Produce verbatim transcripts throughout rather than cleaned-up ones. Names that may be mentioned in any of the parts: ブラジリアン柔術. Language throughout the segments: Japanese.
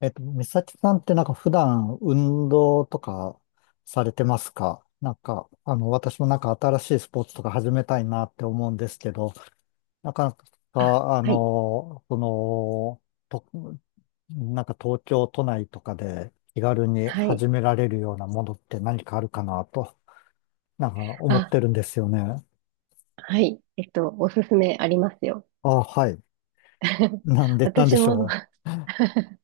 えっと、美咲さんってなんか普段運動とかされてますか？なんか、あの、私もなんか新しいスポーツとか始めたいなって思うんですけど、なかなあ、か、あはい、の、その、と、なんか東京都内とかで気軽にはい。始められるようなものって何かあるかなと、なんか思っあ、てるんですよね。はい。えっと、おすすめありますよ。あ、はい。なんで、なんで私しも ょ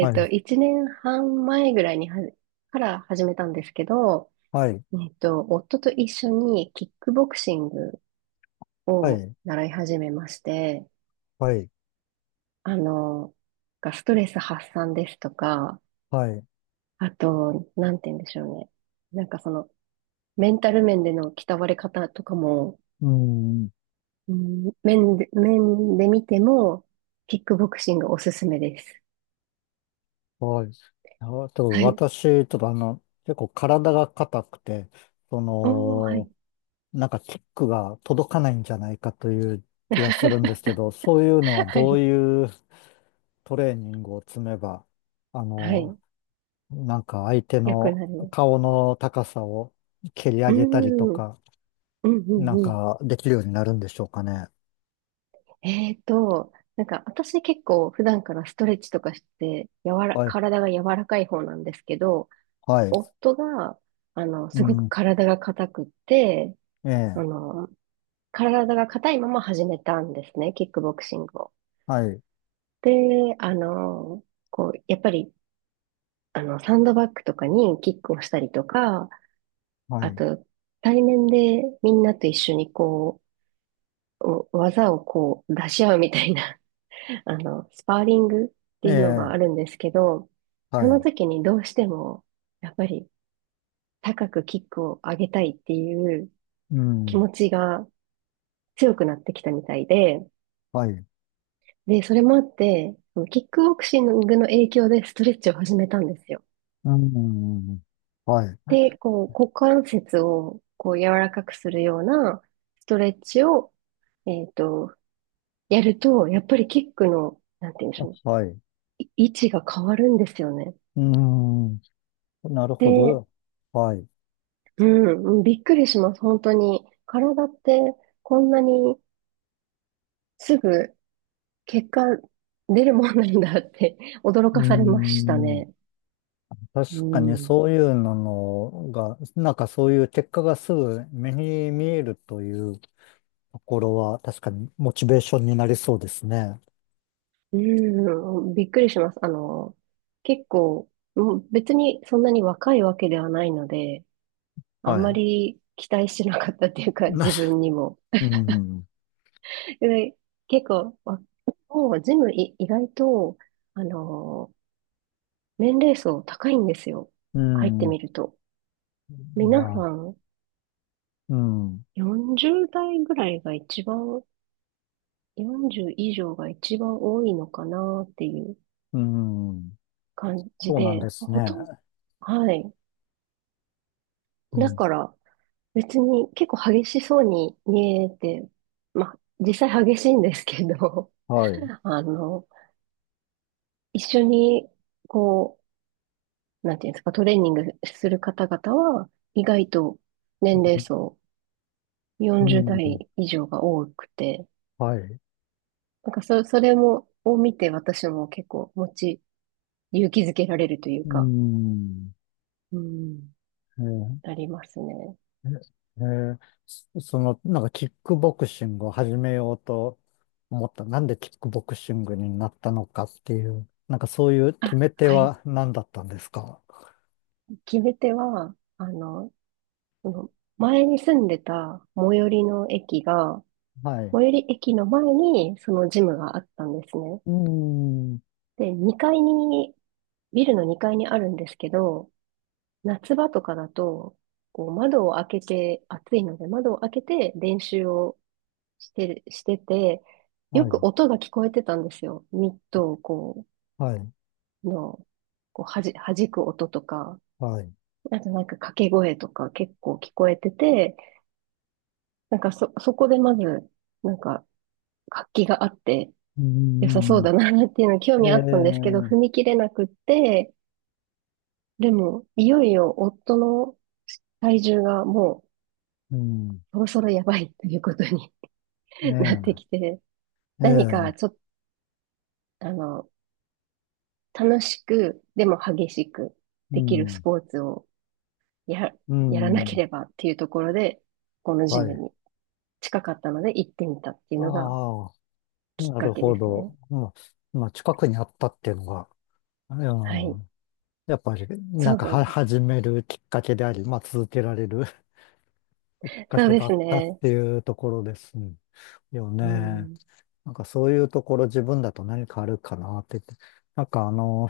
う。はっと、い。いちねんはん前ぐらいにはじ、から始めたんですけど、はい。えっと、夫と一緒にキックボクシングはをい。習い始めまして、はい。あの、がストレス発散ですとか、はい。あと、なんて言うんでしょうね。なんかその、メンタル面での鍛われ方とかも、うん。うん、面で、面で見ても、キックボクシングおすすめです。はい。あと、はい。私、ちょっとあの、結構体が硬くて、そおー、はの、い。なんかキックが届かないんじゃないかという気がするんですけ ど、そういうのははどうい。いうトレーニングを積めば、あはの、い。なんか相手よくのなる。顔の高さを蹴り上うげたりとん。うん、か、うん、なんうん。かできるようになるんでしょうかね。えーと、なんか私結構普段からストレッチとかして、柔ら、はい。体が柔らかい方なんですけど、はい。夫が、あの、うすごくん。体が硬くって、えあえ。の、体が硬いまま始めたんですね、キックボクシングを。はい。で、あの、こう、やっぱりあの、サンドバッグとかにキックをしたりとか、はあい。と、対面でみんなと一緒にこう、お技をこう出し合うみたいな、あの、スパーリングってえいうのがえ。あるんですけど、そはのい。時にどうしても、やっぱり高くキックを上げたいっていうう気ん。持ちが強くなってきたみたいで、はい。で、それもあって、そのキックボクシングの影響でストレッチを始めたんですよ。うん。はい。で、こう、股関節をこう柔らかくするようなストレッチを、えっと、やると、やっぱりキックの、なんて言うんでしあ、ょう、はい。うい位置が変わるんですよね。ん。なるほで、ど。はい。ううん、うんびっくりします、本当に。体ってこんなにすぐ結果出るもんなんだって 驚かされましたん。ね。う確かにん。そういうのが、なんかそういう結果がすぐ目に見えるというところは、確かにモチベーションになりそうですね。うん、びっくりします。あの、結構、うん別にそんなに若いわけではないので、あはまい。り期待してなかったっていう か、な、自分にも。うん。で、結構、わもうジムい意外と、あのー年齢層高いんですよ。う入ってん。みると。ま皆さあ、んうん。よんじゅう代ぐらいが一番、よんじゅう以上が一番多いのかなっていううん。感じそうなんで、ですね。ほとんど、はい。うだん。から別に結構激しそうに見えて、まあ実際激しいんですけど、はい。あの、一緒に、こう、なんていうんですか、トレーニングする方々は、意外と年齢層うよんじゅうん。代以上が多くて、はい。なんかそ、それも、を見て私も結構持ち、勇気づけられるといううか、ん。うん、えー、ありますね。ええー、そその、なんかキックボクシングを始めようと思った。なんでキックボクシングになったのかっていう、なんかそういう決あ、め手はい。は何だったんですか？決め手は、あの、その前に住んでた最寄りの駅が、はい。最寄り駅の前にそのジムがあったんですね。うーん。で、にかいに、ビルのにかいにあるんですけど、夏場とかだと、こう窓を開けて、暑いので窓を開けて練習をしてる、してて、よはい。く音が聞こえてたんですよ。ミットをこはい。う、の、こうはじ、弾く音とか、はい。うあとなんか掛け声とか結構聞こえてて、なんかそ、そこでまず、なんか活気があって良さそうーだなっていうの興ん。味あったんですけど、え踏みえ、切れなくって、でも、いよいよ夫の体重がもうう、ん。そろそろやばいということに なってえきえ、て、何えかちょえ、っと、あの、楽しく、でも激しくうできるスん。ポーツをや、うやらなけん。ればっていうところで、このジはムい。に近かったので行ってみたっていうのがああ、きっなかるけほですど。ね。まあ、まあ近くにあったっていうのが、うはい。ん、やっぱり、なそんうかそうは、です。始めるきっかけであり、まあ、続けられる きっかそうけでだすったっね。ていうところですようね。ん。なんか、そういうところ自分だと何かあるかなって言って。なんか、あの、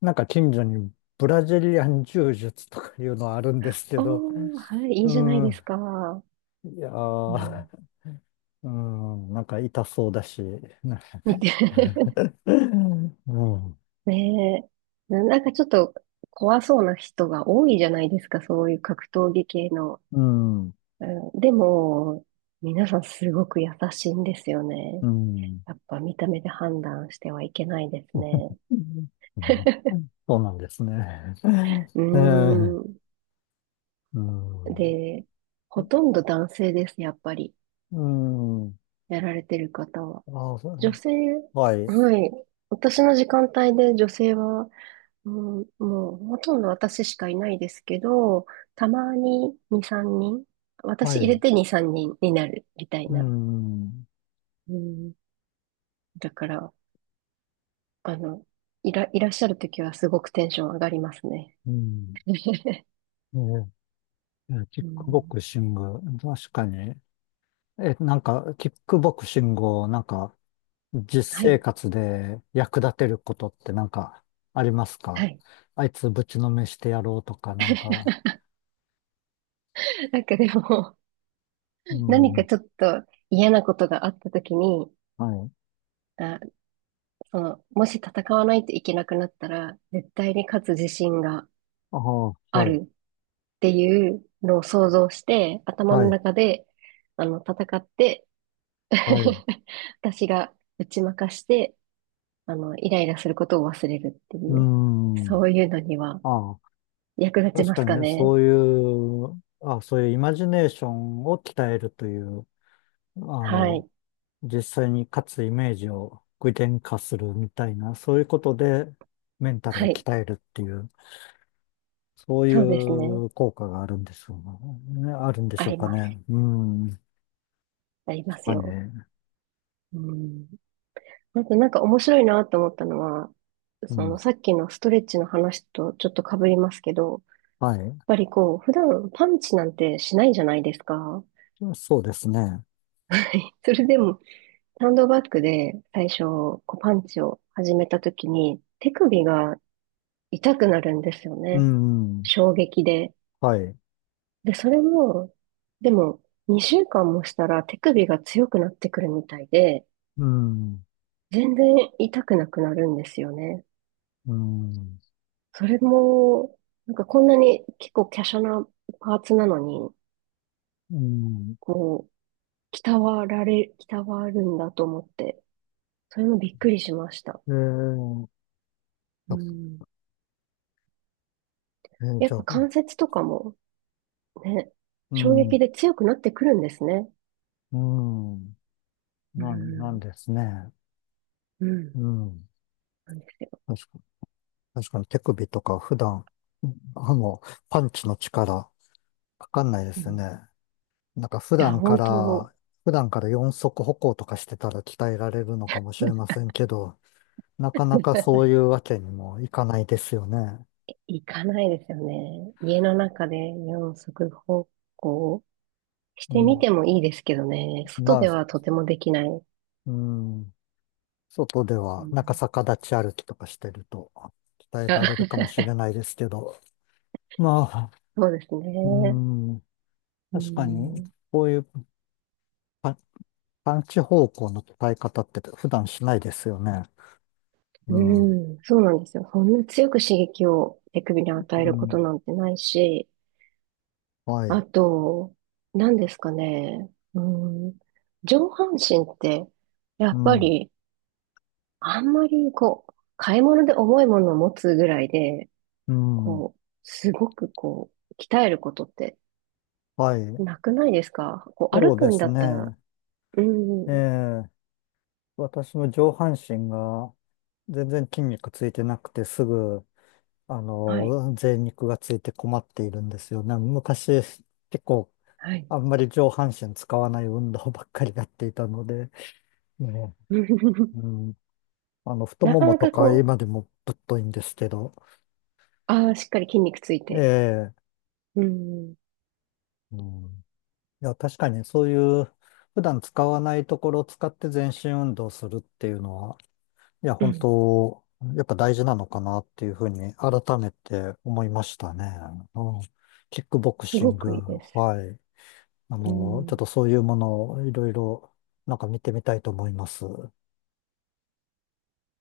なんか近所にブラジリアン柔術とかいうのはあるんですけど、おー、はい、いいうじゃないでん、すか。いやうー、ん。うん、なんか痛そうだし、な見て。うん、うん、ねえ。ななんかちょっと怖そうな人が多いじゃないですか、そういう格闘技系の。うん。うんでも、皆さんすごく優しいんですようね。ん、やっぱ見た目で判断してはいけないですね。そうなんですね。うええ、ーん。うん。で、ほとんど男性です、やっぱり。うん。やられてる方は。ああ、そ女う、性、はい。はい。私の時間帯で女性は、うん、もうほとんど私しかいないですけど、たまにに、さんにん、は私入れい。てに、さんにんにんになるみたいうな。ん。うん、だから、あの、いら、いらっしゃるときはすごくテンション上がりますね。うん。ええ、キッうクボん、クシング。確かに。え、なんか、キックボクシングを、なんか、実は生い、活で役立てることってなんか、ありますはか？い。あいつぶちのめしてやろうとか、なんか。なんかでも、う何かん。ちょっと嫌なことがあったときに、はい。あ、その、もし戦わないといけなくなったら、絶対に勝つ自信がああ、あはい。るっていうのを想像して、頭はのい。中で、あの、戦って、はい。私が打ち負かして、あの、イライラすることを忘れるってういう、ん。そういうのにはああ、役立ち確まかすにかね、ね。そういう、あ、そういうイマジネーションを鍛えるという、あはの、い。実際に勝つイメージを具現化するみたいな、そういうことでメンタルはをい。鍛えるっていう、そういそうですね。う効果があるんでしょうね。あるんであしょうりかます。ね。うん。ありま確すかによ。ね。うん。あとなんか面白いなと思ったのは、うそん。のさっきのストレッチの話とちょっと被りますけど、やっはい。ぱりこう、普段パンチなんてしないじゃないですか。そうですね。それでも、サンドバッグで最初、こうパンチを始めた時に、手首が痛くなるんですようね。ん。衝撃で。はい。で、それも、でも、にしゅうかんもしたら手首が強くなってくるみたいで、うん。全然痛くなくなるんですよね。うん。それも、なんかこんなに結構華奢なパーツなのに、うん。こう、鍛わられ、鍛わるんだと思って、それもびっくりしました。えー、うあん。えーやっじゃあ、ぱ関節とかもね、う衝撃ん。で強くなってくるんですね。うん。うなん、なんん。ですね。うん。うん。なんですよ。確かに、確かに手首とか普段、あの、パンチの力、かかんないでうすん。いね。なんか普や、段か本当、ら、普段から四足歩行とかしてたら鍛えられるのかもしれませんけど、なかなかそうい うわけにもいかないですよね。行かないですよね。家の中で四足歩行しうてん。みてもいいですけどね。外まあ、ではとてもできない。ううん。外では、なんかん、逆立ち歩きとかしてると、鍛えあ られるか もしれないですけど、まあ、そうですうね。ん。う確かに、ん、こういう、探知方向の伝え方って普段しないですよね。ううん。ん、そうなんですよ。そんな強く刺激を手首に与えうることん。なんてないし、はあい。と、何ですかね。うん、上半身って、やうっぱん。り、あんまり、こう、買い物で重いものを持つぐらいで、うん。こう、すごく、こう、鍛えることってはい。なくないですかこう、そ歩うくでんすだったら、ね。うえん、え、私も上半身が全然筋肉ついてなくてすぐ、あはい。の、贅肉がついて困っているんですよね。昔、結構、はい。あんまり上半身使わない運動ばっかりやっていたので、ね うん。あの、太なもかもなとかかこう、今でもぶっといんですけど、ああ、しっかり筋肉ついえて。え、うん。うんいや、確かにそういう普段使わないところを使って全身運動するっていうのは、いや、う本ん。当、やっぱ大事なのかなっていうふうに改めて思いましたね。うん、キックボクすシごング、くいいです。はい。あうの、ちょっん。とそういうものをいろいろなんか見てみたいと思います。